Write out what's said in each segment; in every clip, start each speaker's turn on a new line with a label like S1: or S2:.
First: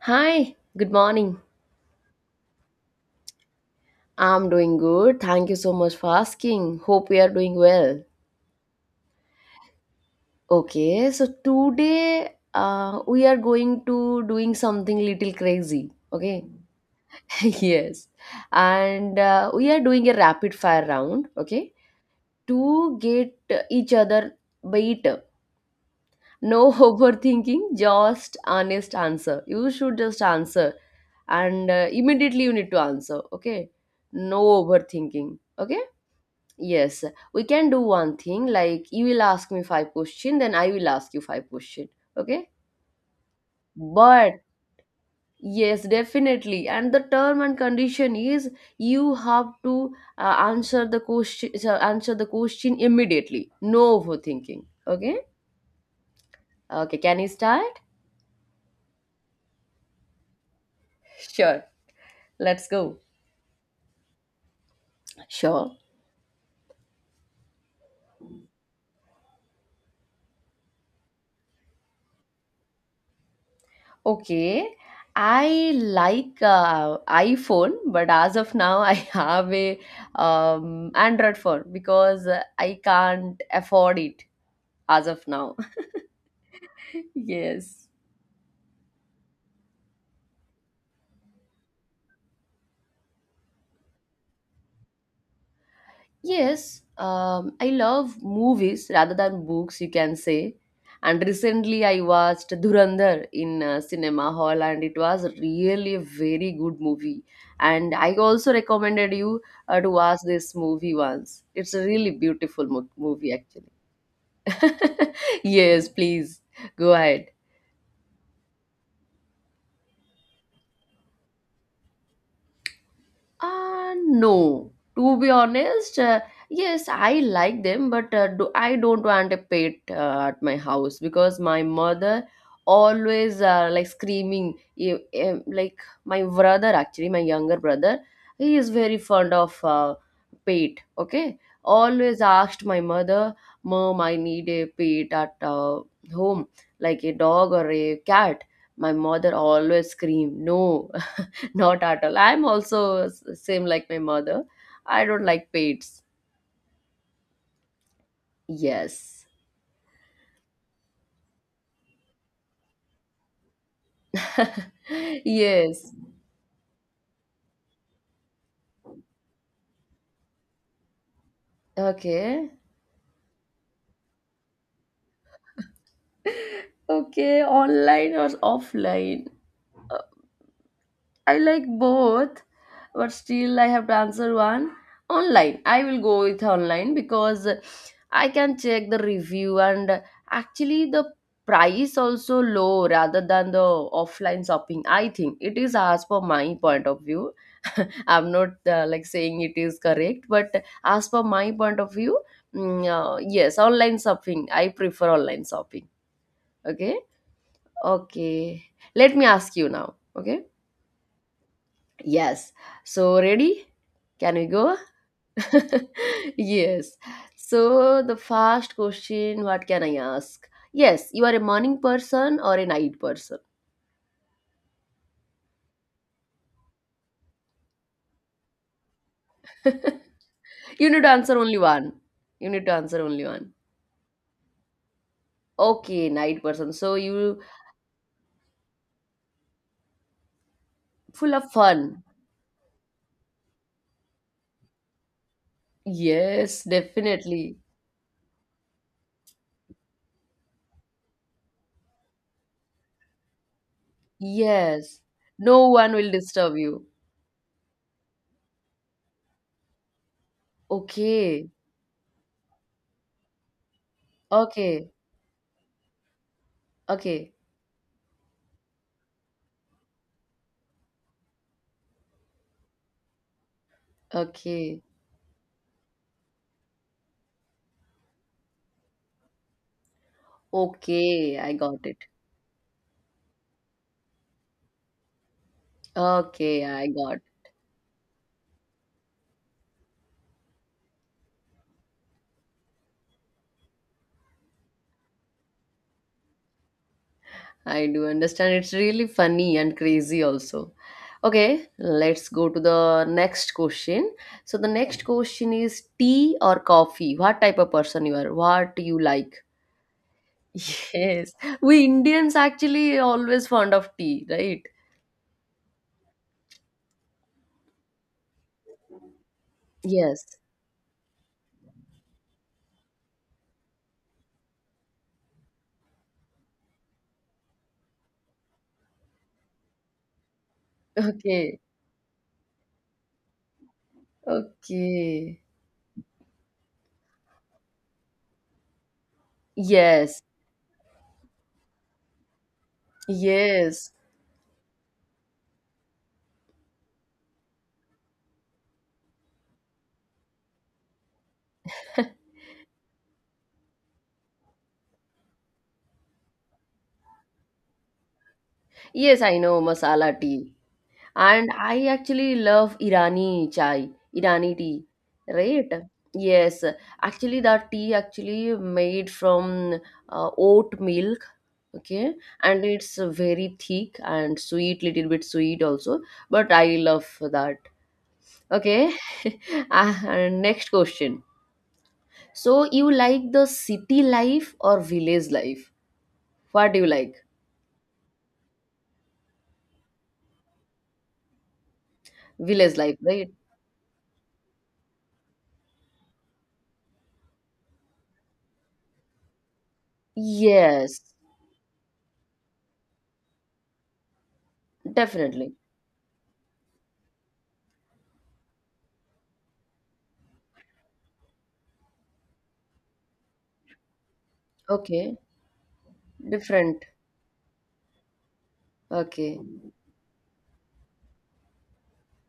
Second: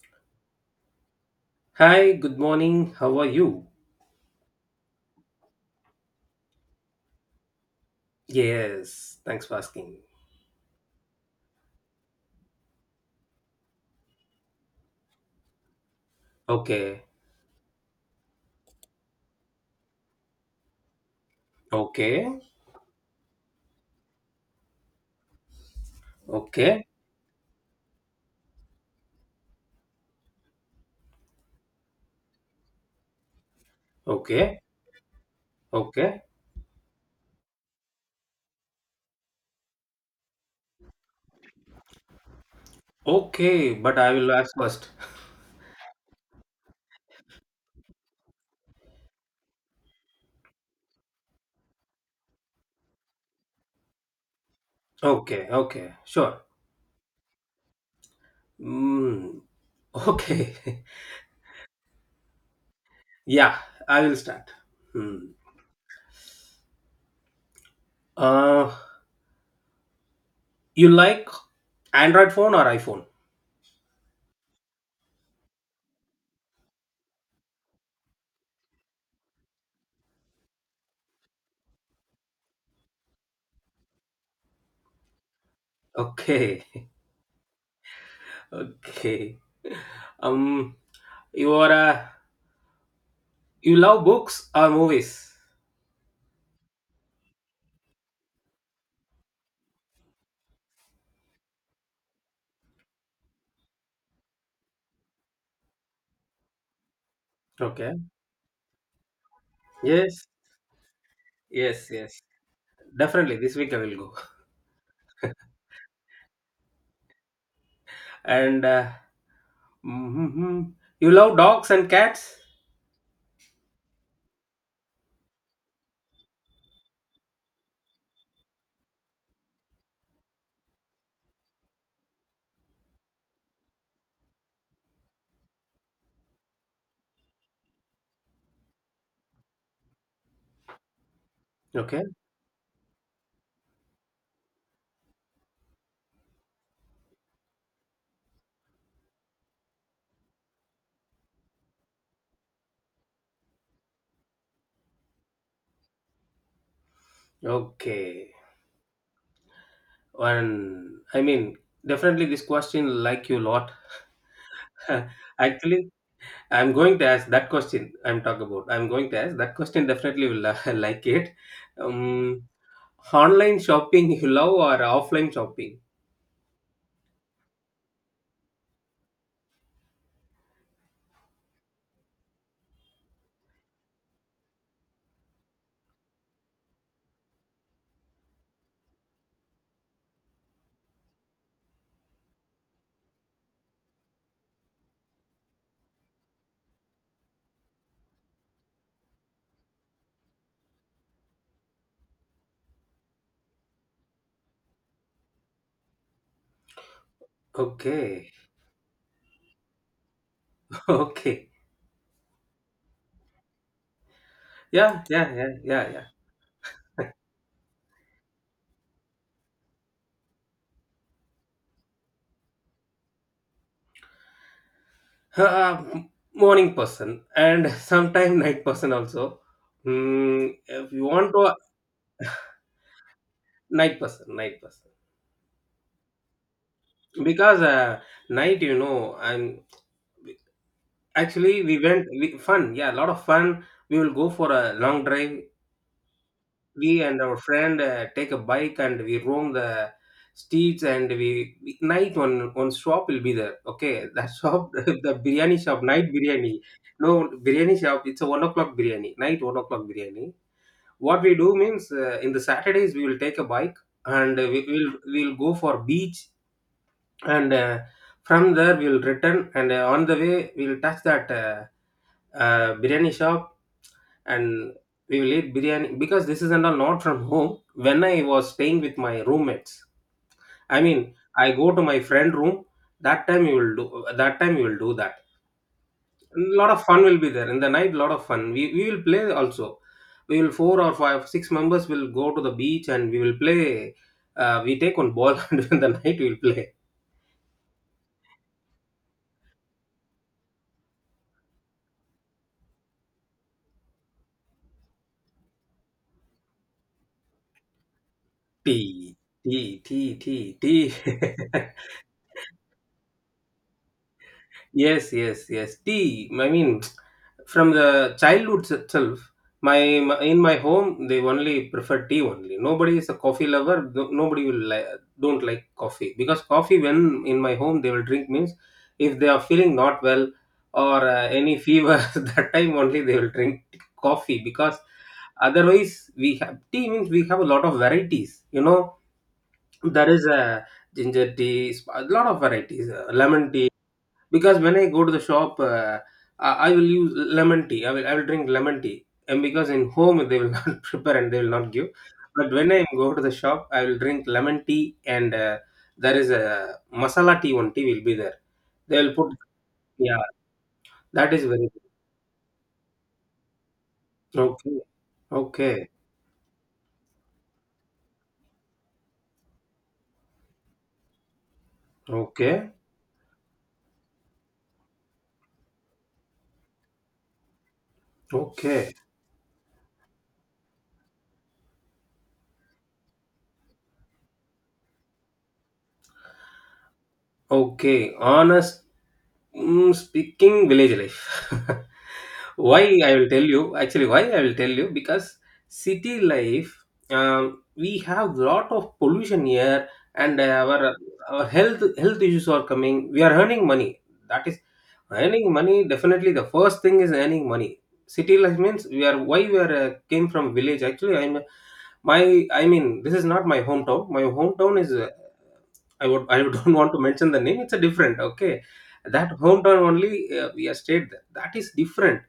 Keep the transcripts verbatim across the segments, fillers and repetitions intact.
S1: Hi, good morning.
S2: Hi, good morning. How are you?
S1: I'm doing good. Thank you so much for asking. Hope we are doing well.
S2: Yes, thanks for asking.
S1: Okay, so today uh, we are going to doing something little crazy. Okay,
S2: Okay,
S1: yes, and uh, we are doing a rapid fire round. Okay,
S2: okay,
S1: to get each other better. No
S2: okay,
S1: overthinking, just honest answer. You should just answer, and uh, immediately you need to answer. Okay, no
S2: okay,
S1: overthinking. Okay.
S2: okay,
S1: Yes, we can do one thing like you will ask me five question, then I will ask you five question. Okay?
S2: okay, but I will
S1: But
S2: ask first.
S1: yes, definitely. And the term and condition is you have to uh, answer the question so answer the question immediately. No overthinking. Okay?
S2: Okay, okay, sure.
S1: Okay, can you start?
S2: Mm, okay,
S1: Sure. Let's go.
S2: yeah, I will start. Hmm.
S1: Sure.
S2: Uh, you like Android phone or iPhone?
S1: Okay. I like uh, iPhone, but as of now, I have a um, Android phone because uh, I can't afford it as of now.
S2: Okay,
S1: Yes.
S2: okay. Um, you are a, you love books or movies?
S1: Yes, um, I love movies rather than books, you can say. And recently I watched Dhurandhar in uh, cinema hall and it was really a very good movie. And
S2: Okay.
S1: I also recommended you uh, to watch
S2: Yes,
S1: this movie once. It's a
S2: yes,
S1: really
S2: yes.
S1: beautiful mo- movie
S2: Definitely, this week I will go.
S1: actually. Yes, please go ahead.
S2: And uh, mhm. You love dogs and cats?
S1: Uh, no. To be honest, uh, yes, I like them, but uh, do, I don't want a pet uh, at my house because my mother always uh, like screaming. You- um, Like my brother, actually, my younger brother, he is very fond of uh, pet. Okay,
S2: Okay.
S1: always asked my mother, "Mom, I need a pet at uh, home, like a dog or a cat." My mother always scream, "No, not at all. I'm also s- same like my mother. I don't like pets.
S2: Okay.
S1: Yes.
S2: And I mean, definitely this question like you lot. Actually,
S1: Yes.
S2: I'm going to ask that question. I'm talking about. I'm going to ask that question. Definitely will uh, like it. Um,
S1: Okay.
S2: Online shopping you love or offline shopping?
S1: Okay, online or offline? I like both, but still I have to answer one. Online. I will go with online because I can check the review and actually the price also low rather than the offline shopping. I think it is as per my point of view. I'm not uh, like saying it is correct but as per my point of view. Mm, uh, yes, online shopping. I prefer online shopping. Okay.
S2: Okay.
S1: Okay, let me ask you now. Okay,
S2: Okay.
S1: yes, so ready, can we go?
S2: Yeah. Yeah. Yeah. Yeah. Yeah.
S1: Yes, so the first question, what can I ask? Yes, you are a morning person or a night person?
S2: Huh, Uh, m- morning person and sometime night person also. Mm,
S1: You
S2: if
S1: need
S2: you
S1: to
S2: want
S1: answer
S2: to,
S1: only one. You need to answer only one.
S2: night person, night person,
S1: Okay, night person, so you
S2: because uh, night, you know and
S1: full of
S2: actually, we
S1: fun.
S2: went we, fun, yeah, a lot of fun. We will go for a long drive,
S1: Yes,
S2: we and our
S1: definitely.
S2: friend. Uh, take a bike and we roam the streets, and we, we night, one one shop will be there, okay, that shop,
S1: Yes.
S2: the biryani
S1: No
S2: shop,
S1: one
S2: night
S1: will
S2: biryani.
S1: disturb you.
S2: No biryani shop, it's a one o'clock biryani, night one o'clock biryani. What we
S1: Okay.
S2: do means, uh, in the Saturdays we will take a bike and we will
S1: Okay.
S2: we'll we'll go for beach,
S1: Okay.
S2: and uh, from there we'll return, and uh, on the way we'll touch that uh, uh, biryani shop, and
S1: Okay.
S2: we will eat biryani, because this is and all not from home. When I was staying with my roommates, I mean,
S1: Okay.
S2: I
S1: I
S2: go to
S1: got it.
S2: my friend room. That time we will do that time we will do that.
S1: Okay.
S2: Lot of
S1: I
S2: fun
S1: got.
S2: will be there in the night, lot of fun, we, we will play also. We will four or five six members will go to the beach and we will play. Uh, we take one ball and in the night we will play.
S1: I do understand. It's really funny and crazy also. Okay. Let's go to the next question. So the next question is tea or coffee? What type of person you are? What you
S2: Tea,
S1: like?
S2: tea, tea, tea, tea.
S1: Yes. We Indians actually always fond of tea, right?
S2: Yes, yes, yes. Tea. I mean, from the childhood itself, my
S1: Yes.
S2: in my home they only prefer tea only. Nobody is a coffee lover. No- Nobody will li- don't like coffee, because coffee, when in my home they will drink means, if they are feeling not well or uh, any
S1: Okay.
S2: fever, that time only they will drink coffee, because
S1: Okay.
S2: otherwise we have tea means we have a lot of varieties. You know, there
S1: Yes.
S2: is a ginger tea, sp- a lot of varieties, uh, lemon tea,
S1: Yes.
S2: because when I go to the shop, uh, i I will use lemon tea, i will i will drink lemon tea, and because in home they will not prepare and they will not give, but when I go to the shop I will drink lemon tea. And uh, there is a masala tea, one tea will be there, they will
S1: Yes,
S2: put.
S1: I know masala
S2: Yeah,
S1: tea.
S2: that is
S1: And
S2: very good.
S1: I actually love Irani chai, Irani
S2: Okay,
S1: tea, right?
S2: okay,
S1: Yes. Actually, that tea actually made from uh, oat milk. Okay. And
S2: okay,
S1: it's very thick and sweet, little bit sweet also. But I love that.
S2: okay.
S1: Okay. Ah, and next question. So you like the city life or village life? What do you like?
S2: Okay, honest, mm, speaking, village life.
S1: Village
S2: Why
S1: life,
S2: I will
S1: right?
S2: tell you, actually, why I will tell you, because city life, um, we have lot of pollution here, and our
S1: Yes,
S2: our health health issues are coming. We are earning money. That is earning
S1: definitely.
S2: money. Definitely, the first thing is earning money. City life means we are why we are uh, came from village. Actually, I'm my, I mean, this is not my hometown. My hometown is. Uh,
S1: Okay,
S2: I would I don't
S1: different.
S2: want to mention the name. It's a different, okay. That
S1: Okay,
S2: hometown only, uh, we are stayed there. That is different,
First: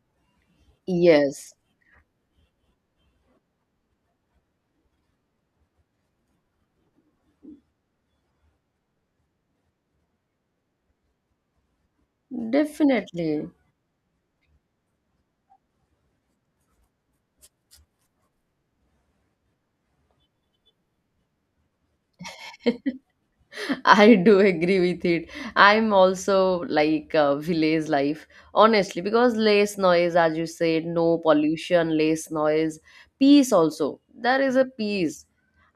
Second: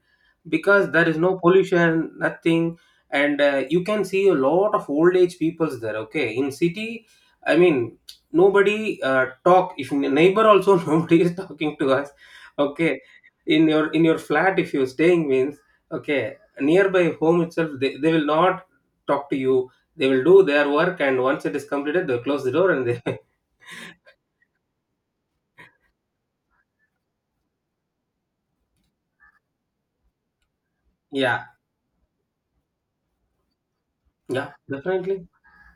S2: because there is no
S1: yes,
S2: pollution, nothing, and uh, you can see a lot of old age peoples there. Okay, in city, I mean, nobody uh, talk. If in a neighbor also, nobody is talking to us. Okay,
S1: definitely.
S2: in your in your flat if you're staying means, okay, nearby home itself they, they will not talk to you. They will do their work, and once it is completed they'll close the door, and they
S1: I do agree with it. I'm also like uh, village life, honestly, because less noise, as you said, no
S2: Yeah,
S1: pollution, less noise, peace also. There
S2: yeah,
S1: is a peace,
S2: definitely.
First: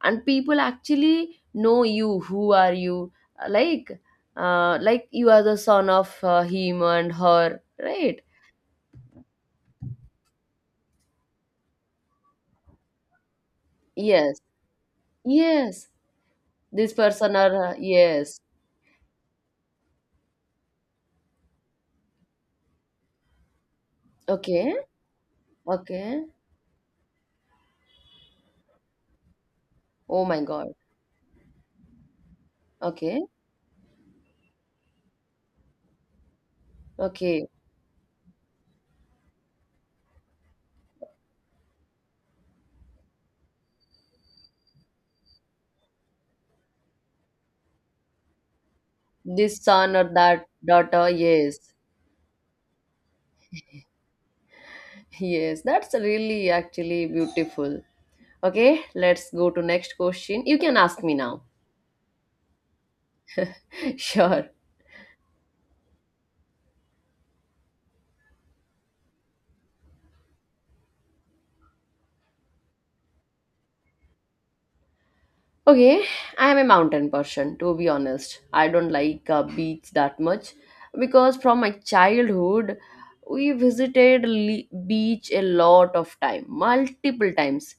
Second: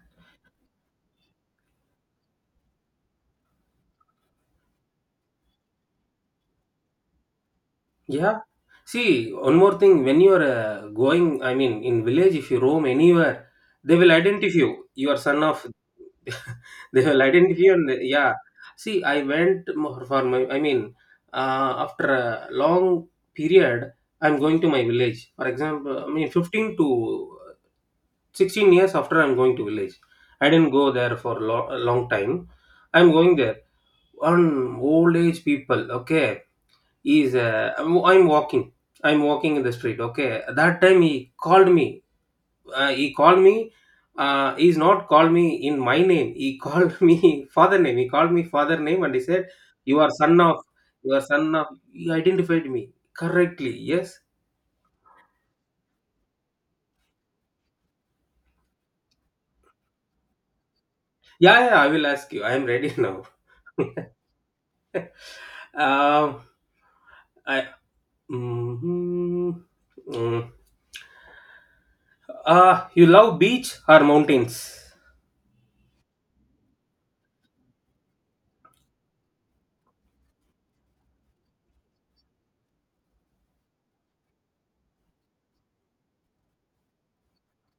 S1: and people actually know you. Who are you? Uh, Like, uh, like you are the son of uh, him and her, right?
S2: Yeah. See, one more thing, when you're uh, going, I mean, in village, if you roam anywhere, they will
S1: Yes.
S2: identify you. You are son of,
S1: Yes, this
S2: they will
S1: person
S2: identify
S1: are
S2: you.
S1: uh,
S2: And they- yeah.
S1: yes.
S2: See, I went mo- for my, I mean, uh, after a long period, I'm going to
S1: Okay,
S2: my village. For example, I
S1: okay.
S2: mean, fifteen to sixteen years after, I'm going to village.
S1: Oh my
S2: I didn't
S1: God.
S2: go there for lo- a long time. I'm
S1: Okay,
S2: going there, on old age people, okay, is
S1: okay.
S2: uh, I'm, I'm walking i'm walking in the street. Okay, that time he called me uh, he called me uh, he's not called me in my name, he called me father name, he called me father name and he said,
S1: This son
S2: you
S1: or
S2: are son
S1: that
S2: of,
S1: daughter.
S2: you are son
S1: Yes,
S2: of he identified me correctly. Yes.
S1: yes. That's really actually beautiful. Okay, let's go to next question. You can ask me now.
S2: Yeah, yeah, I will ask you, I am ready now.
S1: Sure.
S2: um I mm, mm. Uh, you love beach or mountains?
S1: Okay, I am a mountain person. To be honest, I don't like uh, beach that much because from my childhood we visited le- beach a lot of time multiple times.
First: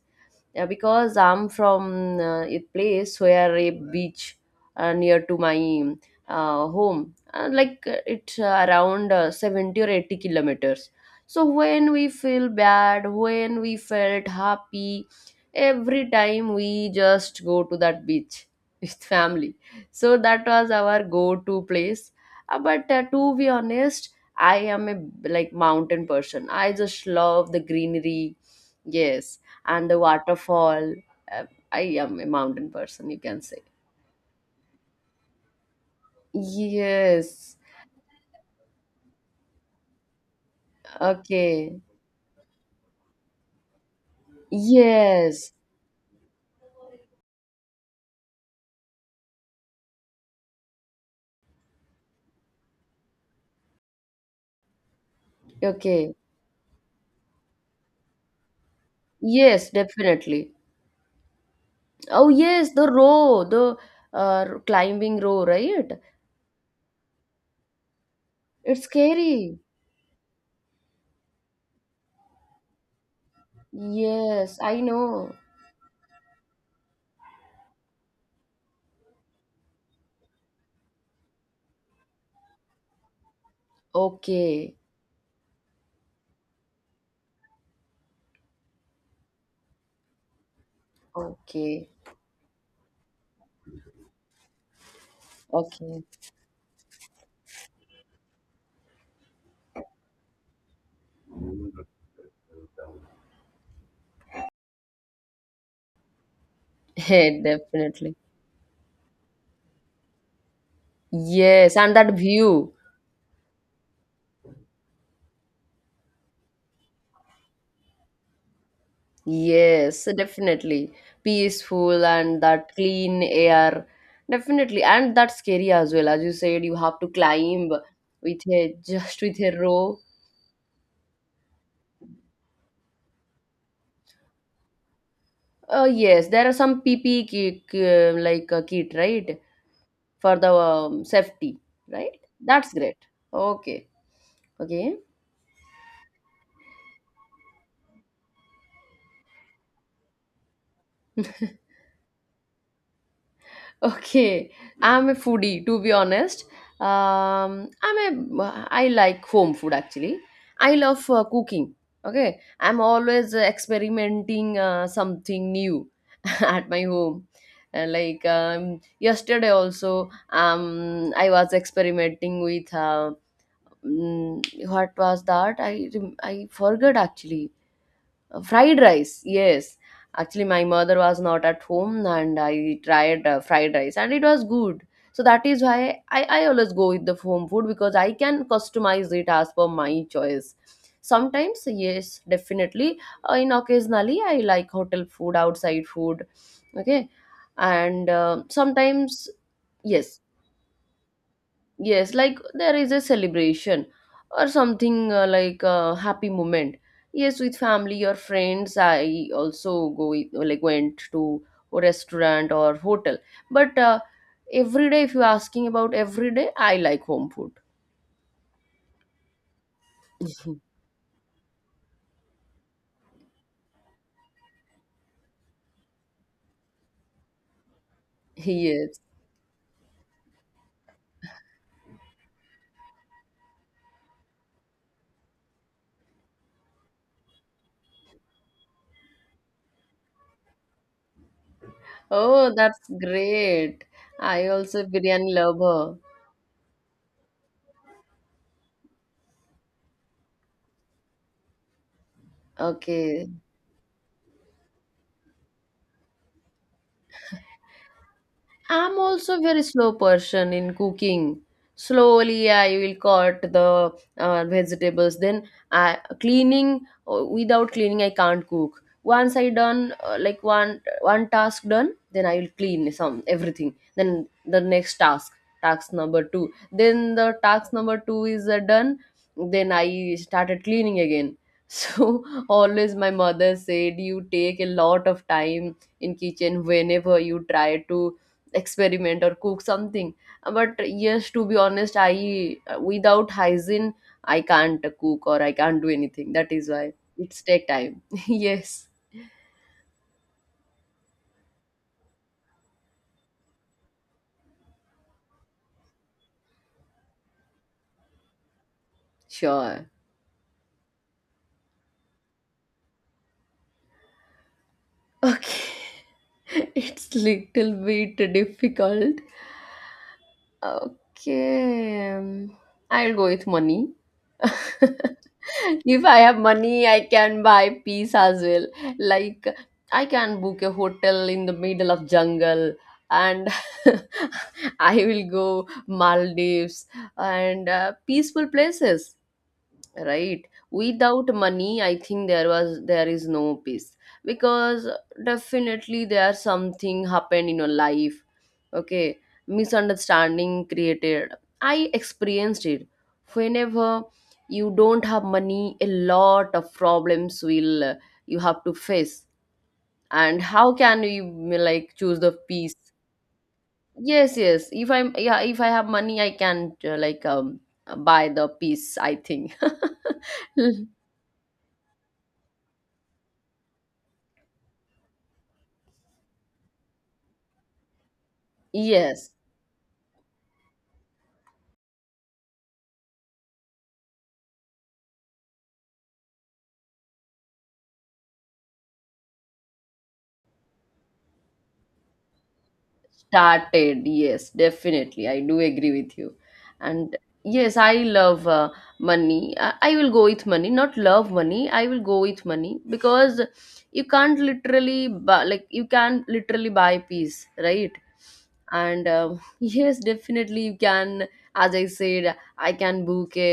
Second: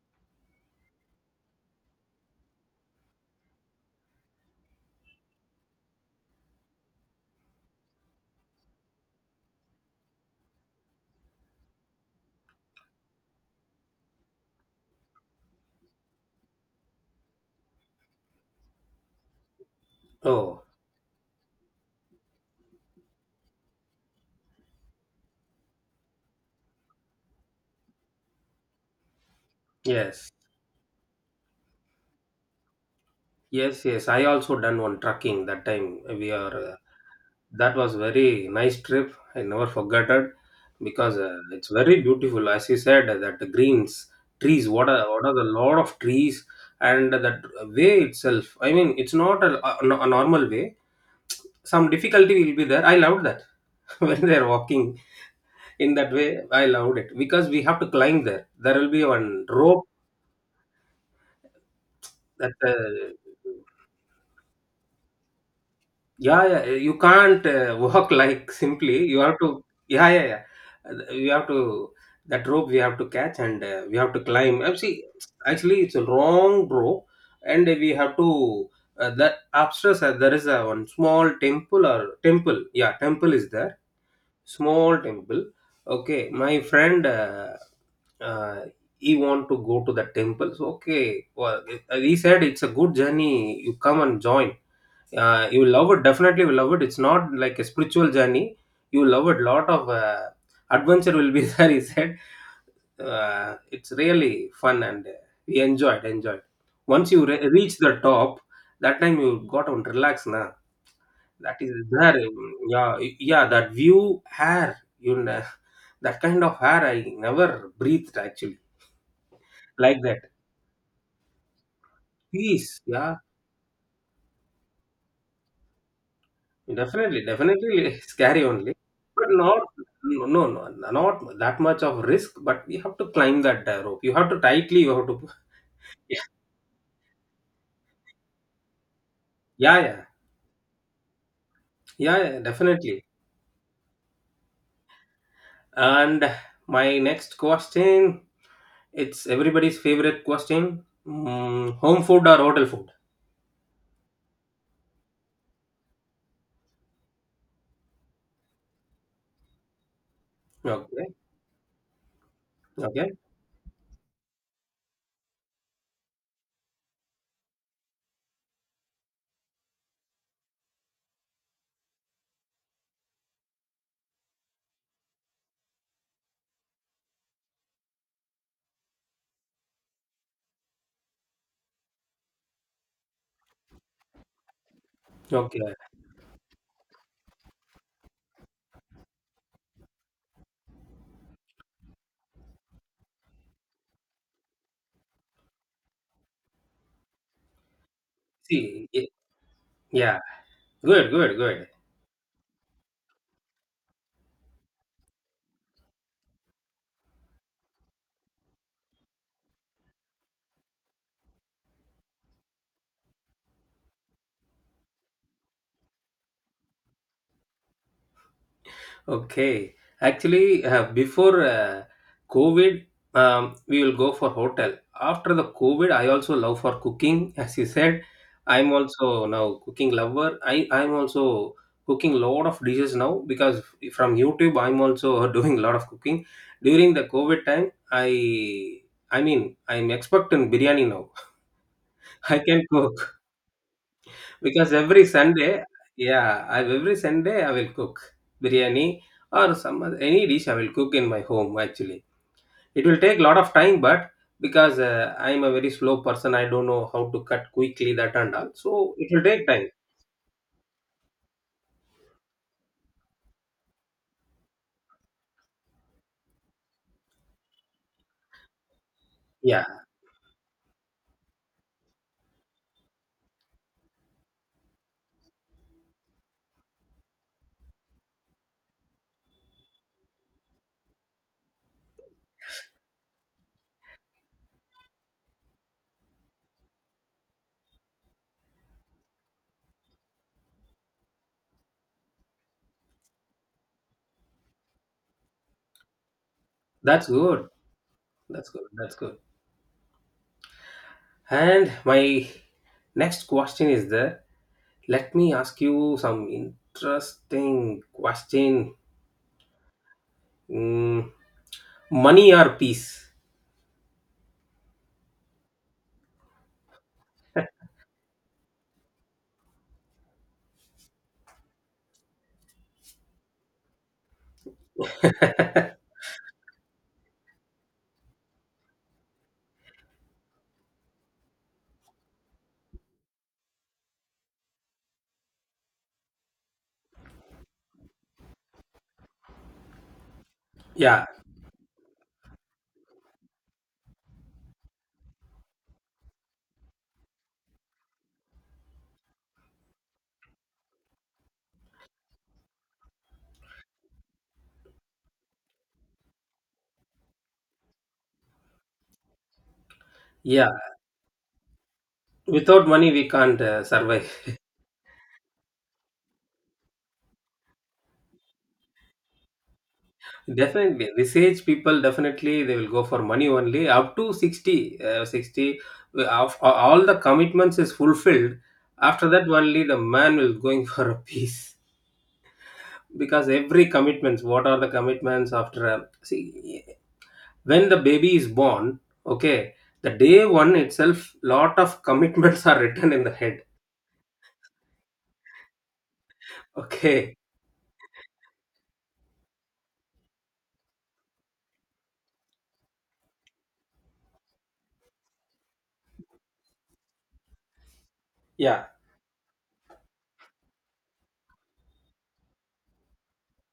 S1: Yeah, because I'm from uh, a place where a beach uh, near to my uh, home, uh, like uh, it's uh, around uh, seventy or eighty kilometers. So when we feel bad, when we felt happy, every time we just go to that beach with family. So that
S2: Oh
S1: was our go-to place. Uh, but uh, to be honest, I am a like mountain person. I just love the greenery. Yes, and the
S2: yes.
S1: waterfall. Uh, I am a mountain person, you can say.
S2: Yes, yes. I also done one trekking that time. We are uh,
S1: Yes.
S2: That was very nice trip. I never forgot it, because uh, it's
S1: Okay.
S2: very beautiful. As you said, uh, that the greens, trees. What are what are the
S1: Yes.
S2: lot of trees, and that way itself. I mean, it's not a, a, a normal way. Some difficulty will be there. I loved that when they are walking in that
S1: Okay.
S2: way. I loved it, because we have to climb there. There will be one
S1: Yes,
S2: rope,
S1: definitely. Oh,
S2: that. Uh,
S1: yes, the row, the uh, climbing row, right?
S2: Yeah, yeah. eh, You can't uh, walk like
S1: It's
S2: simply. You have
S1: scary.
S2: to. Yeah, yeah, yeah. Uh, You have to. That rope we have to catch, and uh, we have to
S1: Yes,
S2: climb. Uh,
S1: I
S2: See,
S1: know.
S2: actually, it's a long rope, and we have to. Uh, that upstairs, uh, there is a one small temple or temple. Yeah, temple is there.
S1: Okay.
S2: Small temple. Okay, my friend. Uh, uh, he want to go to the temple. So okay, well, eh,
S1: Okay.
S2: he said it's a good journey. You come and join, uh, you will love
S1: Okay.
S2: it, definitely will love it, it's not like a spiritual journey. You will love it, lot of uh, adventure will be there, he said. Uh, it's really fun, and uh, we enjoyed enjoyed. Once you re- reach the
S1: Definitely.
S2: top, that time you got on relax now. That
S1: Yes,
S2: is
S1: and that
S2: there, um,
S1: view.
S2: yeah. Yeah, that view hair, you know that kind of hair I never breathed actually, like
S1: Yes,
S2: that.
S1: definitely. Peaceful and that
S2: Peace. Yeah.
S1: clean air. Definitely. And that's scary as well. As you said, you have to
S2: Definitely,
S1: climb
S2: definitely,
S1: with
S2: scary only,
S1: a just
S2: but
S1: with a
S2: not,
S1: rope.
S2: no, no, no, not that much of risk. But you have to climb that uh, rope. You have to, tightly. You have to.
S1: Uh, yes, there are some P P kit, uh, like a kit, right?
S2: Yeah, yeah,
S1: For the um, safety,
S2: yeah,
S1: right?
S2: yeah,
S1: That's great.
S2: definitely.
S1: Okay. Okay.
S2: And my next question, it's everybody's favorite question: mm, home food or hotel food?
S1: Okay, I'm a foodie to be honest. Um, I'm a I like home food actually. I love
S2: Okay,
S1: uh, cooking. Okay, I'm
S2: okay,
S1: always uh, experimenting uh, something new at my home. Uh, like um, yesterday also, um, I was experimenting with uh, mm, what was that? I rem- I forgot actually. Uh, fried rice, yes. Actually, my mother was not at home and I tried uh, fried rice and it was good. So that is
S2: okay.
S1: why I, I always go with the home food because I can customize it as per my choice. Sometimes, yes, definitely. Uh, in occasionally, I like hotel food, outside food. Okay. And uh,
S2: See, y-
S1: sometimes, yes,
S2: yeah, good, good, good.
S1: yes, like there is a celebration or something uh, like a happy moment, yes, with family or friends I also go with- like went to a restaurant or hotel, but uh, every day if you're asking about every day I like home food.
S2: Okay. Actually, uh, before uh, COVID, um, we will go for hotel. After the COVID, I also love for cooking. As you said, I'm
S1: Yes.
S2: also now cooking lover. I I'm also cooking lot of dishes now, because from YouTube, I'm also doing a lot of cooking. During the COVID time, I I mean, I'm expert in biryani now. I
S1: Oh,
S2: can
S1: that's
S2: cook.
S1: great. I
S2: Because
S1: also
S2: every
S1: biryani
S2: Sunday,
S1: lover.
S2: yeah, I every Sunday I will cook biryani, or some other, any dish I will cook in my home actually. It will take a
S1: Okay.
S2: lot of time, but because uh, I am a very slow person, I don't know how to cut quickly, that and all. So
S1: I'm
S2: it will
S1: also
S2: take
S1: very
S2: time.
S1: slow person in cooking. Slowly, I will cut the uh, vegetables. Then, I cleaning, uh, without cleaning, I can't cook. Once I
S2: Yeah,
S1: done uh, like one one task done, then I will clean some everything. Then the next task, task number two. Then the task number two is uh, done. Then I started cleaning again. So always my mother said you take a lot of time in kitchen whenever you try to experiment or cook something. But yes, to be honest, I without hygiene I can't cook or I can't do anything, that is why
S2: that's
S1: it's
S2: good.
S1: take time.
S2: That's good.
S1: Yes.
S2: That's good. And my next question is there. Let me ask you some interesting question.
S1: Sure.
S2: Mm, Money or peace?
S1: Okay. It's little bit difficult. Okay, um, I'll go with money.
S2: Yeah,
S1: If I have money, I can buy peace as well. Like I can book a hotel in the middle of jungle and I will go Maldives and uh, peaceful places, right? Without money I think there was there is no peace because definitely there something happened in your life. Okay, misunderstanding created, I experienced it. Whenever you don't have money a lot of problems will uh, you have to face, and
S2: yeah.
S1: how can you like choose the
S2: Without
S1: peace?
S2: money we can't uh, survive.
S1: Yes, yes, if I'm yeah if I have money I can uh, like um buy the peace, I think.
S2: Definitely this age people, definitely they will go for money only up to sixty uh, sixty uh, of- a- all the commitments is fulfilled. After that
S1: Yes,
S2: only the man will going for a peace, because every commitments, what are the commitments, after a, see, when the baby is born, okay, the day one itself lot of commitments are written in the head,
S1: started, yes, definitely I do agree with you. And
S2: okay.
S1: yes, I love uh, money I, I will go with money, not love money, I will go with money because you can't literally buy, like you can literally buy peace, right?
S2: Yeah,
S1: And um yes, definitely you can. As I said, I can book a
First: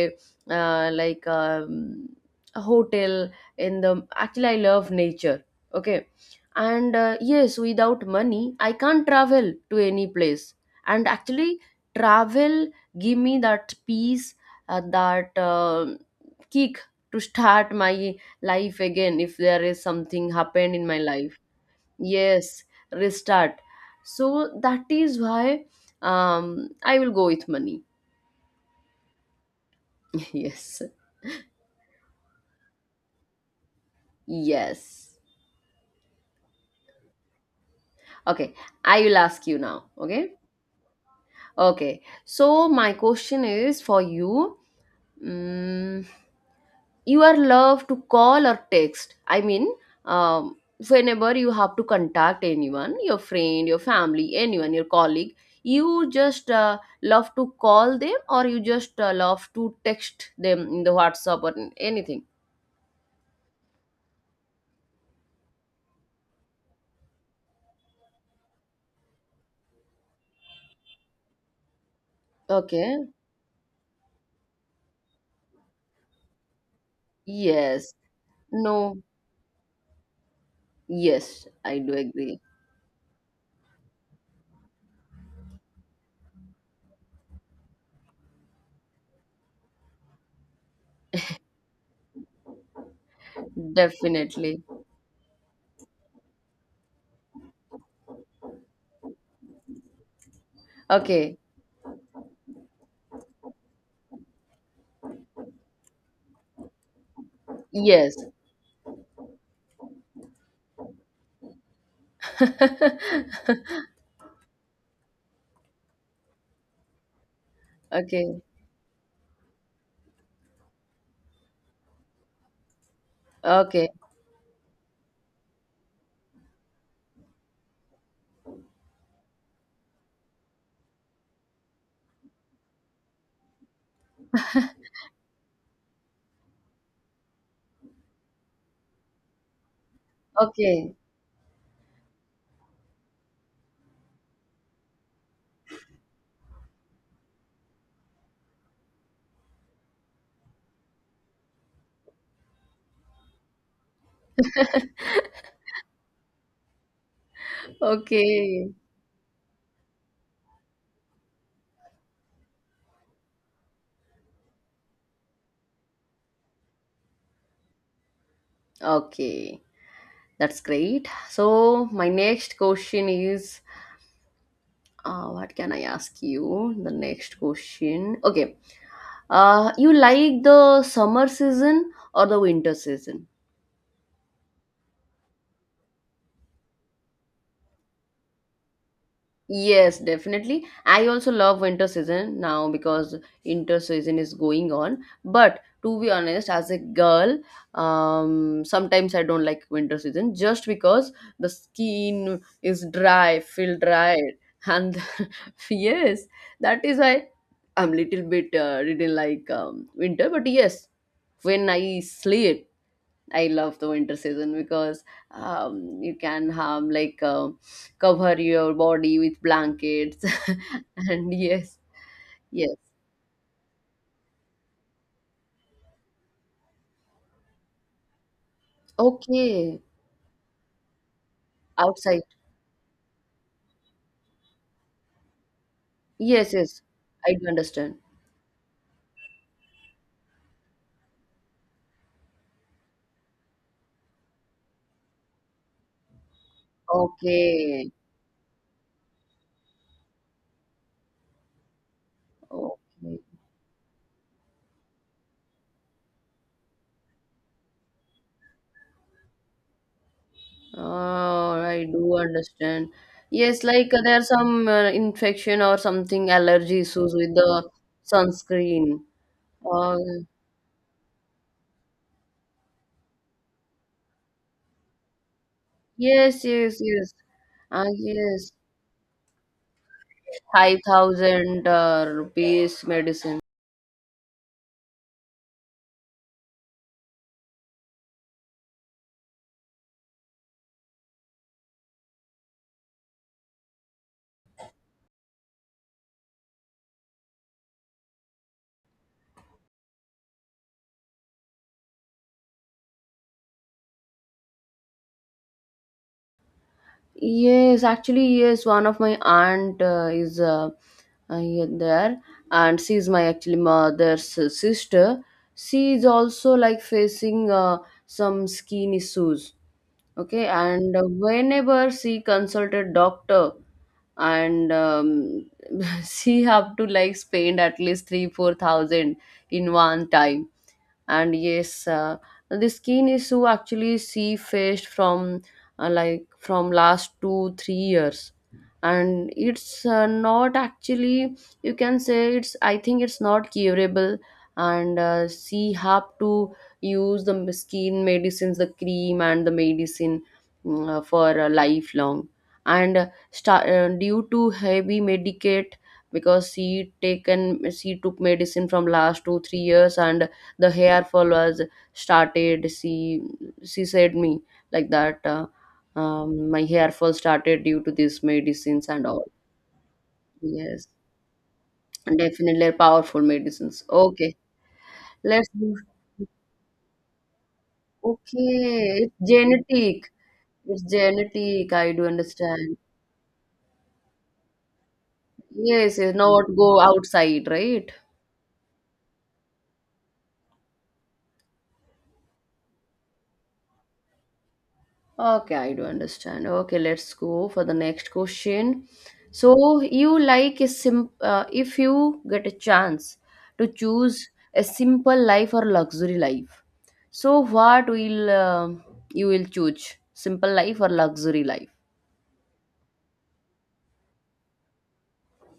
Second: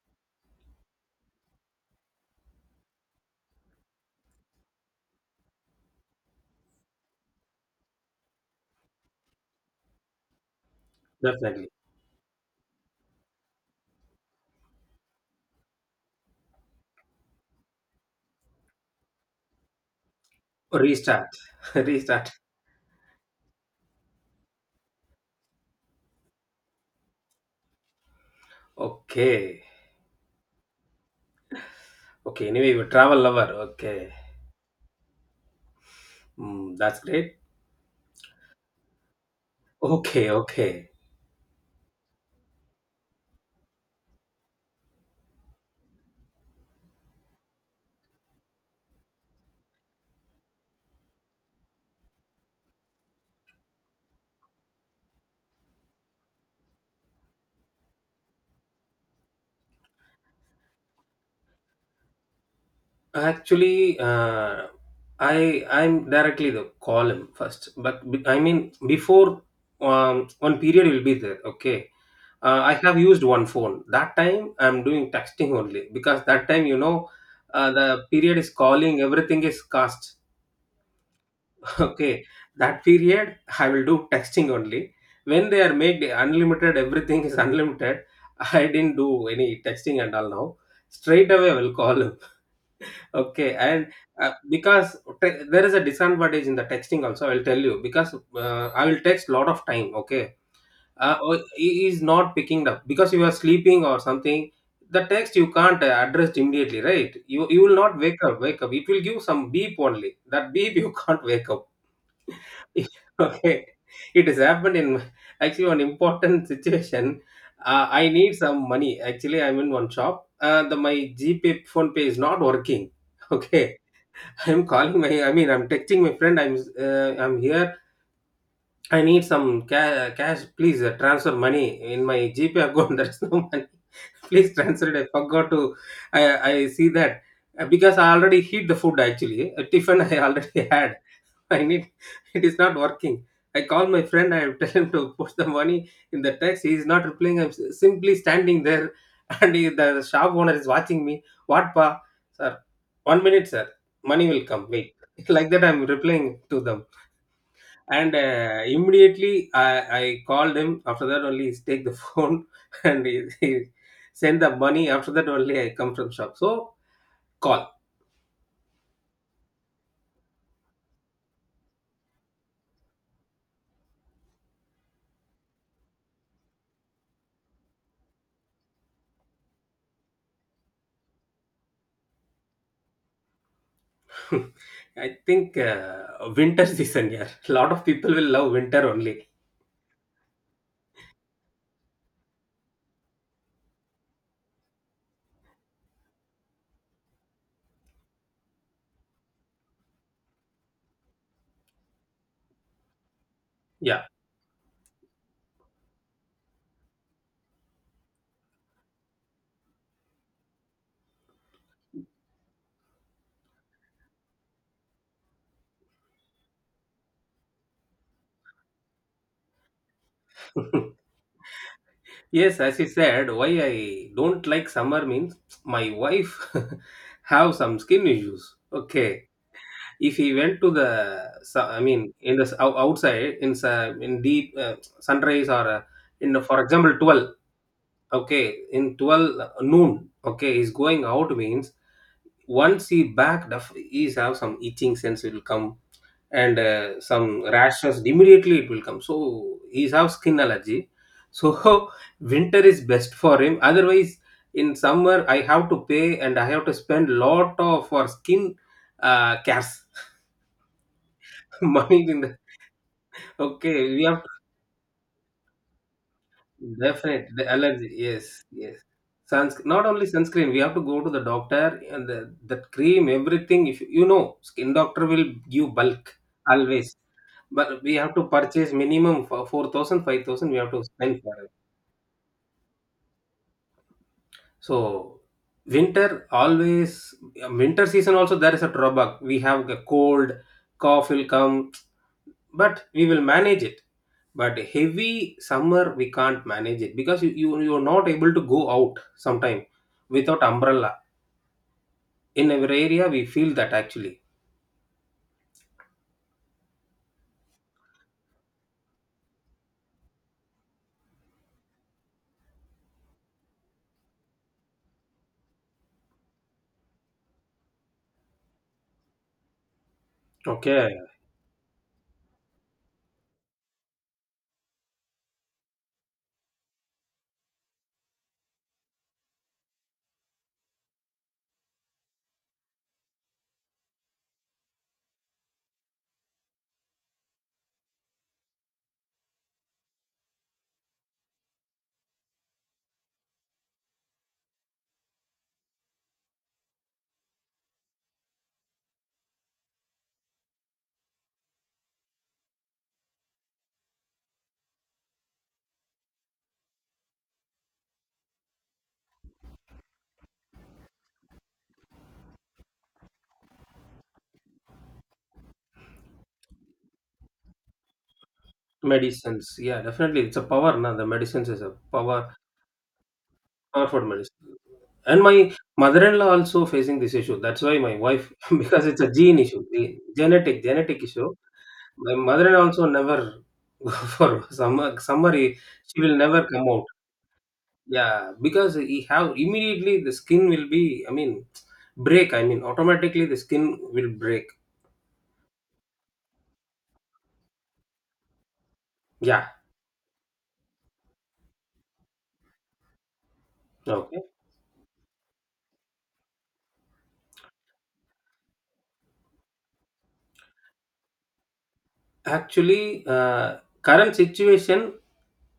S1: uh, like um, a hotel in the actually I love nature. Okay, and uh, yes, without money I can't travel to any place, and actually
S2: definitely.
S1: travel give me that peace, uh, that um kick to start my life again if there is something happened in my
S2: Restart.
S1: life.
S2: Restart.
S1: Yes, restart. So that is why um I will go with money.
S2: Okay.
S1: Yes,
S2: Okay, anyway, you're a travel lover. Okay,
S1: yes.
S2: mm, that's great.
S1: Okay, I will ask you now.
S2: Okay,
S1: Okay.
S2: okay.
S1: Okay, so my question is for you. Mm, you are love to call or text. I mean, um, whenever you have to contact anyone, your friend, your family, anyone, your colleague, you just uh, love to call them or you just uh, love to text them in the WhatsApp or in anything.
S2: Actually, uh, I I'm directly the column first, but be- I mean before, um, one period will be there. Okay, uh, I
S1: Okay.
S2: have used one phone. That time I'm doing texting only, because that time you know uh, the
S1: Yes.
S2: period is
S1: No.
S2: calling, everything is cast.
S1: Yes, I do
S2: Okay,
S1: agree.
S2: that period I will do texting only. When they are made unlimited, everything is unlimited. I didn't do any texting and all now. Straight away, I will call him. Okay, and uh,
S1: Definitely.
S2: because te- there is a disadvantage in the texting also, I'll tell you, because uh, I will text lot of time. Okay, uh,
S1: Okay.
S2: or he is not picking up because you are sleeping or something. The text you can't uh, address immediately, right? You you will not
S1: Yes.
S2: wake up. Wake up. It will give some beep only. That beep you can't wake up. Okay, it has happened in my- actually one important situation. uh, I need
S1: Okay.
S2: some money. Actually, I'm in one shop. Uh, the my GPay, phone pay is not working. Okay,
S1: Okay.
S2: I'm calling my, i mean I'm texting my friend. i'm uh, I'm here. I need some ca- cash, please. Uh, transfer money in my GPay account. There's no money, please transfer it. I forgot to, i I see that. Uh, because I already heat the food, actually a tiffin I already had.
S1: Okay.
S2: I need, it is not working. I call my friend, I tell him to put the money in the text. He is not replying. I'm s- simply standing there, and he, the shop owner is watching me. What, pa? Sir, one minute, sir. Money will come. Wait. Like that, I'm replying to them. And uh,
S1: Okay.
S2: immediately, I, I called him. After that, only he take the phone, and he, he send the money. After that, only I come from shop. So, call.
S1: Okay. That's great. So, my next question is uh, what can I ask you? The next question. Okay. Uh, you like the summer season or the winter season?
S2: I think uh, winter season, yeah. A lot of people will love winter only.
S1: Yes, definitely. I also love winter season now because winter season is going on. But to be honest, as a girl, um, sometimes I don't like winter season just because the skin is dry, feel
S2: Yeah.
S1: dry, and yes, that is why I'm little bit uh, didn't like um, winter. But yes, when I sleep I love the winter season because um, you can have like uh, cover your body with blankets and yes,
S2: Yes,
S1: yes.
S2: as you said, why I don't like summer means my wife have some skin issues. Okay.
S1: Okay,
S2: If he went to the, su- I mean,
S1: outside.
S2: in the s- ou- outside, in sa- in deep uh, sunrise or uh, in the,
S1: Yes,
S2: for
S1: yes.
S2: example, twelve.
S1: I do understand.
S2: Okay, in twelve uh, noon. Okay, he's going out means once he back, def- he's have some itching sense will come, and uh, some
S1: Okay,
S2: rashes immediately it will come. So he's have skin allergy, so winter is best
S1: okay.
S2: for him. Otherwise, in summer I have to pay and I have to spend lot of for skin uh, cares.
S1: Oh, I
S2: Money
S1: do
S2: in the,
S1: understand. Yes, like
S2: okay,
S1: uh,
S2: we
S1: there are
S2: have to,
S1: some uh, infection or something allergy issues
S2: definite
S1: with
S2: the
S1: the
S2: allergy, yes, yes.
S1: sunscreen.
S2: Suns, not
S1: Uh,
S2: only sunscreen, we have to go to the doctor and the, that cream, everything. If you know, skin doctor will give bulk
S1: yes, yes,
S2: always.
S1: yes.
S2: But
S1: Ah,
S2: we have to
S1: yes.
S2: purchase minimum for four thousand, five thousand. We have to spend for it.
S1: five thousand uh, rupees medicine.
S2: So, winter always, winter season also there is a drawback. We have a cold, cough will come, but we will manage it. But heavy summer, we can't manage it because you, you, you are not able to go out sometime without umbrella. In our area, we feel that actually.
S1: Yes, actually, yes. One of my aunt uh, is uh, uh, here there, and she is my actually mother's uh, sister. She is also like facing uh, some skin issues. Okay, and
S2: Okay.
S1: uh, whenever she consulted doctor, and um, she have to like spend at least three four thousand in one time and yes, uh, the skin is who actually see fish from uh, like from last two three years, and it's uh, not actually, you can say it's, I think it's not curable, and uh, she have to use the skin medicines, the cream and the medicine mm, uh, for uh, lifelong, and uh, sta- uh, due to heavy medicate because she taken she took medicine from last two three years and the hair fall was started. She she said me like that, uh, um, my hair fall started due to these medicines and all.
S2: Medicines. Yeah, definitely. It's a power.
S1: Yes,
S2: Now the medicines is a power,
S1: definitely, powerful medicines.
S2: powerful
S1: Okay,
S2: medicine. And
S1: let's
S2: my
S1: do.
S2: mother-in-law also facing this issue. That's why my wife, because
S1: Okay,
S2: it's a
S1: it's
S2: gene issue, ge-
S1: genetic
S2: genetic
S1: it's
S2: genetic issue.
S1: genetic I do
S2: My mother-in-law
S1: understand.
S2: also never go for summer. Summer he-
S1: Yes,
S2: she
S1: yes,
S2: will
S1: not
S2: never come
S1: go
S2: out.
S1: outside, right?
S2: Yeah, because he have immediately the skin will be, I mean, break. I mean, automatically the skin will break.
S1: Okay, I do understand. Okay, let's go for the next question.
S2: Yeah.
S1: So, you like a sim uh, if you get a chance to
S2: Okay.
S1: choose a simple life or luxury life. So, what will um you will choose? Simple life or luxury life?
S2: Actually, uh, current situation,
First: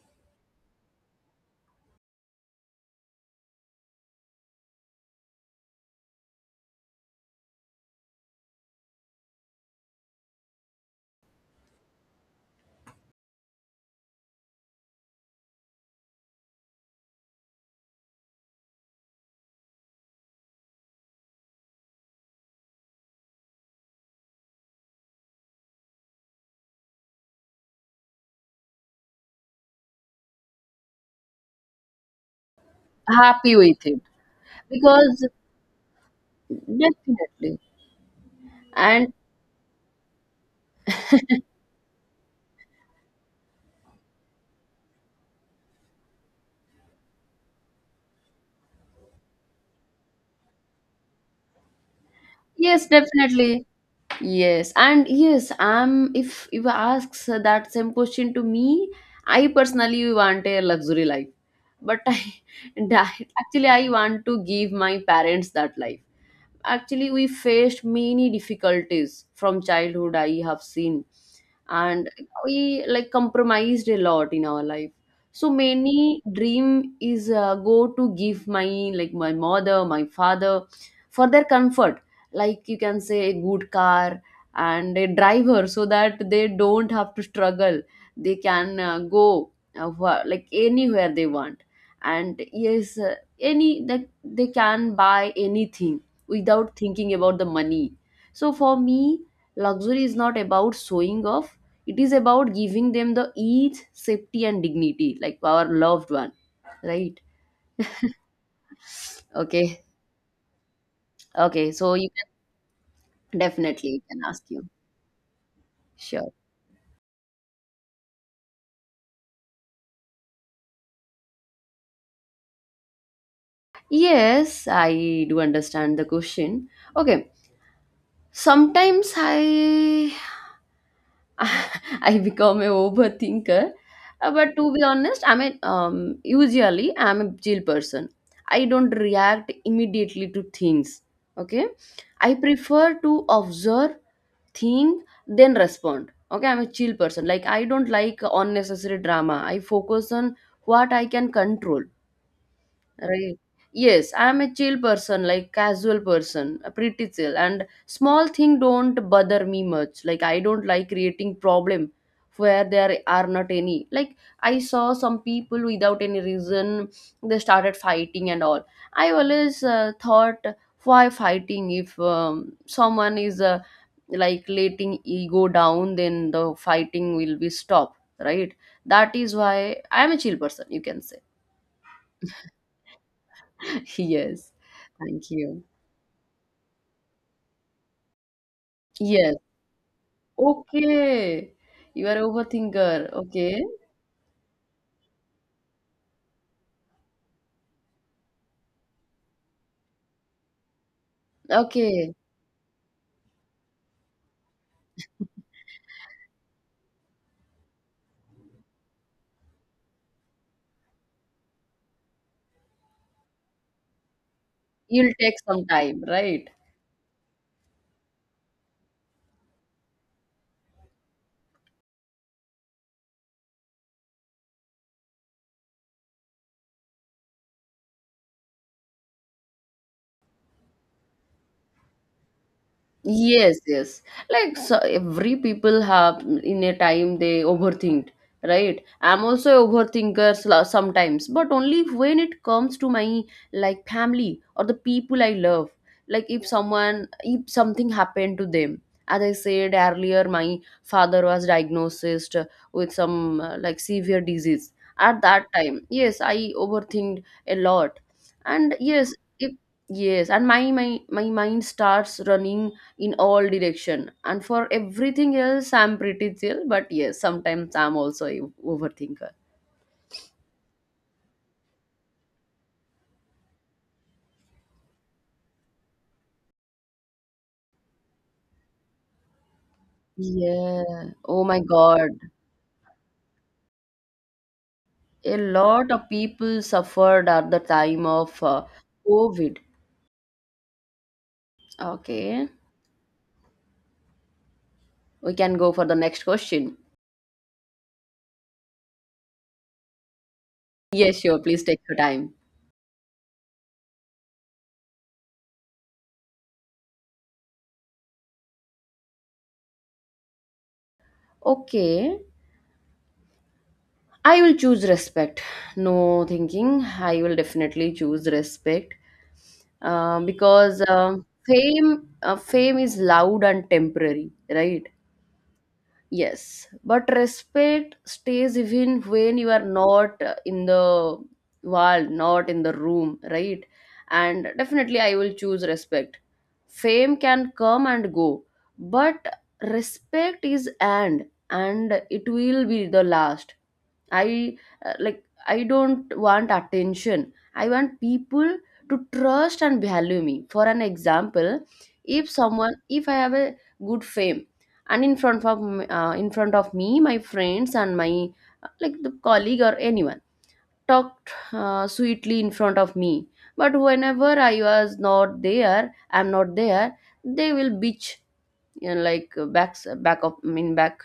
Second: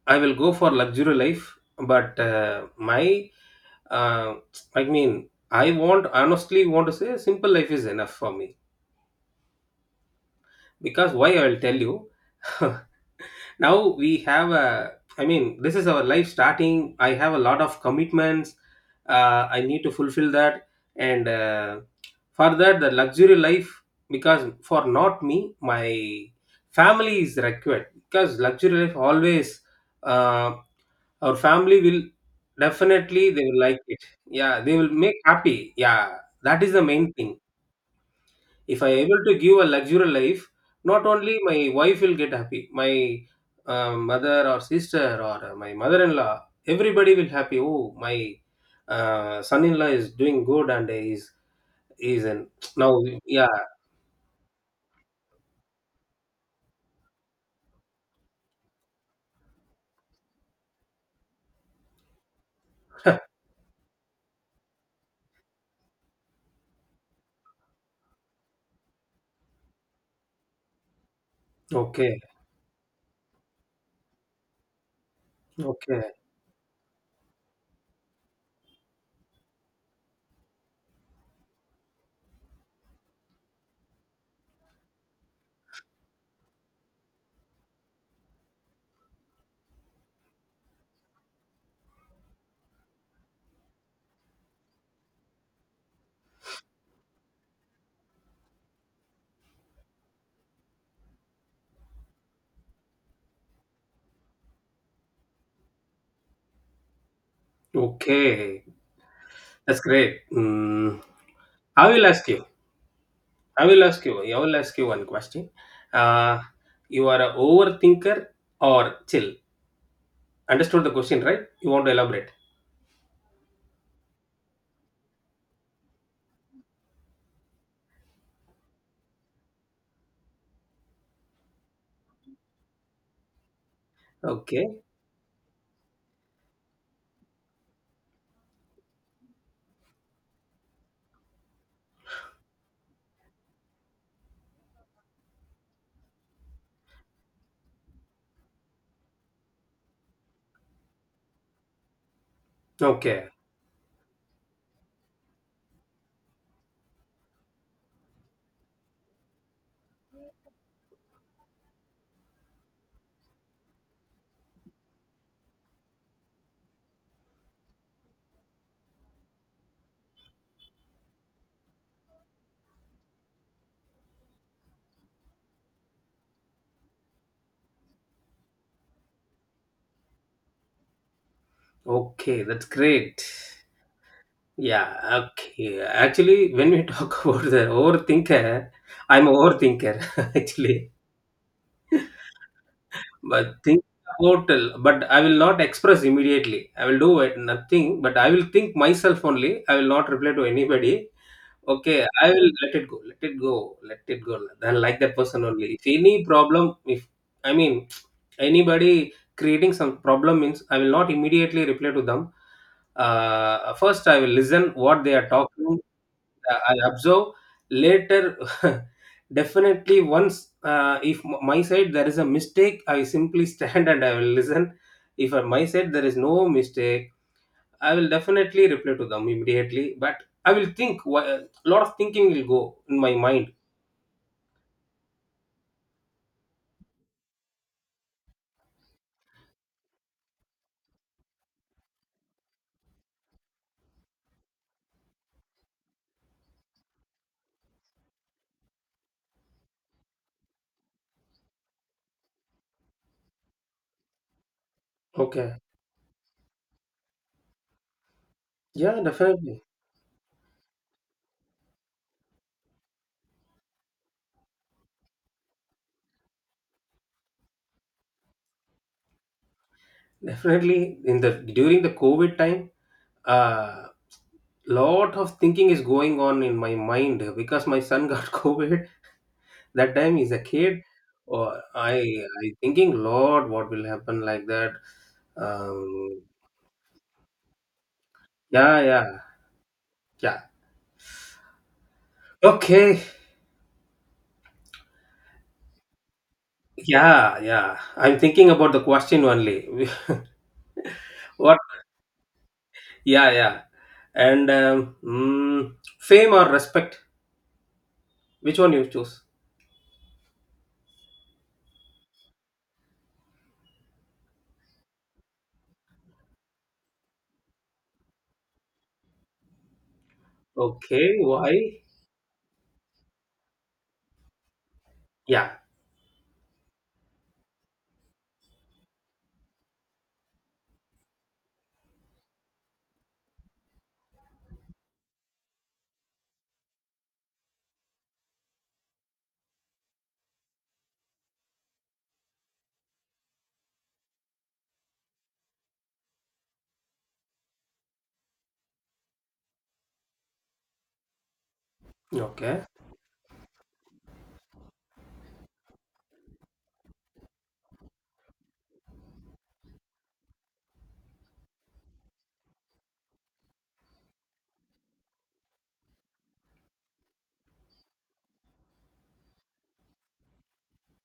S2: I will go for luxury life, but uh, my, uh, I mean, I want, honestly want to say simple life is enough for me, because why I will tell you. Now we have a, I mean, this is our life starting. I have a lot of commitments, uh, I need to fulfill that. And uh, for that, the luxury life, because for not me, my family is required, because luxury life always uh, our family will definitely they
S1: Happy
S2: will like
S1: with
S2: it.
S1: it,
S2: Yeah, they will make
S1: because
S2: happy, yeah. That is the main thing.
S1: definitely,
S2: If I
S1: and
S2: able to give a luxurious life, not only my wife will get happy, my uh, mother or sister or uh, my mother-in-law, everybody will happy. Oh, my uh, son-in-law is doing good and he's he's in
S1: yes,
S2: now. Yeah.
S1: definitely. Yes, and yes, I'm if if asks that same question to me, I personally want a luxury life. But I actually I want to give my parents that life. Actually, we faced many difficulties from childhood, I have seen, and
S2: Okay.
S1: we like compromised a lot in our life. So
S2: Okay.
S1: many dream is uh, go to give my, like my mother, my father, for their comfort, like you can say a good car and a driver so that they don't have to struggle, they can uh, go, uh, wha- like anywhere they want, and yes, uh, any, that they can buy anything without thinking about the money. So for me, luxury is not about showing off. It is about giving them the ease, safety, and dignity, like our loved one, right?
S2: Okay, that's
S1: Okay,
S2: great. Mm.
S1: okay.
S2: i
S1: So
S2: will
S1: you
S2: ask you
S1: can
S2: i will
S1: definitely, you
S2: ask you
S1: can
S2: I
S1: ask
S2: will
S1: you.
S2: ask you one question.
S1: Sure.
S2: uh, you are a overthinker or chill? Understood the question, right? You want to elaborate?
S1: Yes, I do understand the question. Okay. Sometimes I I become a overthinker. Uh, but
S2: Okay.
S1: to be honest, I'm a um, usually I'm a chill person. I don't react immediately to things. Okay, I prefer to observe, think, then respond. Okay, I'm a chill person. Like, I don't like unnecessary drama. I focus on what I can control.
S2: Okay.
S1: Right. Yes, I'm a chill person, like casual person, a pretty chill. And small thing don't bother me much. Like, I don't like creating problem where there are not any. Like, I saw some people without any reason they started fighting and all. I always uh, thought why fighting if um, someone is uh, like letting ego down, then the fighting will be stopped. Right. That is why I'm a chill person, you can say.
S2: Okay, that's great.
S1: Yes,
S2: Yeah,
S1: thank you.
S2: okay. Actually, when we talk about the overthinker, I'm a
S1: Yes,
S2: overthinker actually.
S1: okay. You are overthinker. Okay,
S2: But think about, but I will not express immediately. I will do it, nothing, but I will think myself only. I will not reply to anybody. Okay,
S1: okay.
S2: I will let it go. Let it go. Let it go. Then like that person only. If any problem, if I mean anybody creating some problem means, I will not immediately reply to them. Uh, first, I will listen what
S1: You'll
S2: they are
S1: take some
S2: talking.
S1: time, right?
S2: Uh, I observe later. Definitely, once uh, if m- my side there is a mistake, I simply stand and I will listen. If on my side there is no mistake, I will definitely reply to them immediately, but I will think, a lot of thinking will go in my mind.
S1: Yes, yes. Like, so every people have in a time they overthink, right? I'm also a overthinker sl- sometimes, but only when it comes to my like family or the people I love. Like, if someone, if something happened to them. As I said earlier, my father was diagnosed with some uh, like severe disease. At that
S2: Okay.
S1: time, yes, I overthinked a lot. And
S2: Yeah,
S1: yes, if,
S2: definitely.
S1: yes, and my my my mind starts running in all direction, and for everything else I'm pretty chill, but yes, sometimes I'm also a overthinker.
S2: Definitely in the during the COVID time, uh lot of thinking is going on in my mind because my son got COVID. That time he's a kid.
S1: Yeah, oh my
S2: Or I
S1: god,
S2: I thinking, Lord, what will happen, like that?
S1: a lot of
S2: Um,
S1: people suffered at the time of uh,
S2: yeah, yeah,
S1: covid.
S2: yeah.
S1: Okay,
S2: Okay.
S1: we can go for the next question.
S2: Yeah, yeah. I'm thinking about the question only.
S1: Yes, sure,
S2: What?
S1: please take your time.
S2: Yeah, yeah. And um, mm, fame or respect? Which one you choose?
S1: Okay, I will choose respect. No thinking, I will definitely choose respect, uh, because uh,
S2: Okay, why?
S1: fame, uh, fame is loud and temporary, right?
S2: Yeah.
S1: Yes, but respect stays even when you are not uh, in the wall, not in the room, right? And definitely, I will choose respect. Fame can come and go, but respect is, and and it will be the last. I, uh, like, I don't want attention, I want people to trust and value me. For an example, if
S2: Okay.
S1: someone, if I have a good fame, and in front of m- uh, in front of me my friends and my, uh, like the colleague or anyone talked uh, sweetly in front of me, but whenever I was not there, I'm not there, they will bitch, you know, like, uh, back back of, I mean, back,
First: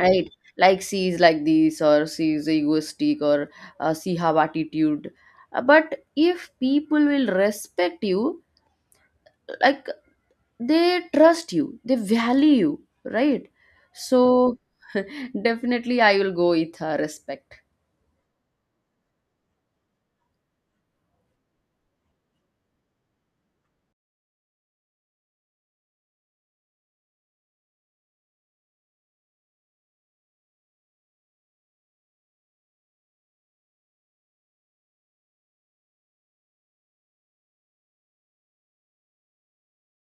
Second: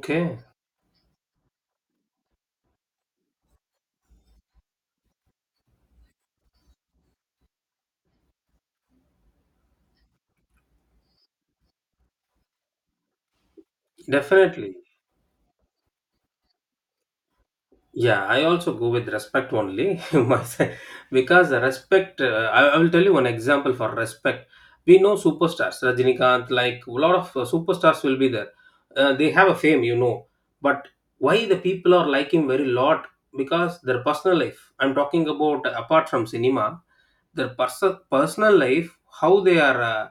S1: right? Like, she is like this, or she is egoistic, or uh, she have attitude. Uh, but if people will respect you, like they trust you, they value you, right? So
S2: Definitely.
S1: definitely, I will go with uh, respect.
S2: Yeah, I also go with respect only myself, because respect. Uh, I, I will tell you one example for respect. We know superstars, Rajinikanth, like a lot of uh, superstars will be there. Uh, they have a fame, you know, but why the people are like him very lot, because their personal life. I'm talking about apart from cinema, their pers- personal life, how they are uh,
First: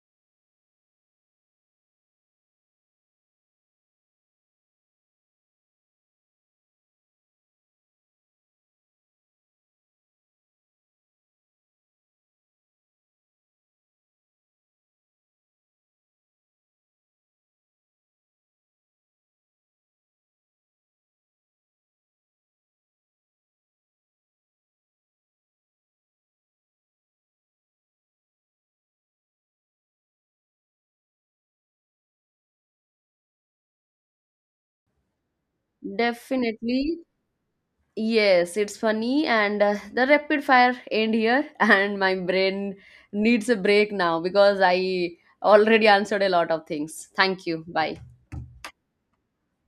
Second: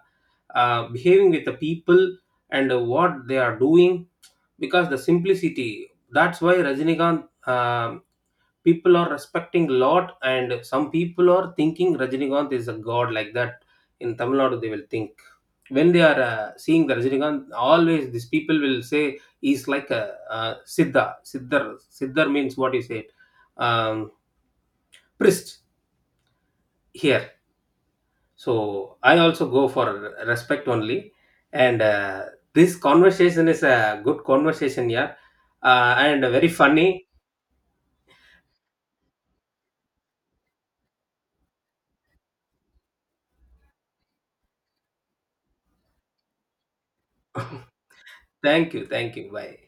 S2: uh, behaving with the people, and uh, what they are doing, because the simplicity, that's why Rajinikanth, um, people are respecting a lot. And some people are thinking Rajinikanth is a god, like that. In Tamil Nadu, they will think, when they are uh, seeing the Rajinikanth, always these people will say he's like a uh, siddha, siddhar. Siddhar means, what you said, um, priest here. So I also go for respect only. And uh, this conversation is a good conversation, yeah. Uh, and very
S1: Definitely.
S2: funny.
S1: Yes, it's funny. And uh, the rapid fire end here. And my brain needs a break now because I already answered a lot of things. Thank you. Bye.
S2: Thank you. Thank you. Bye.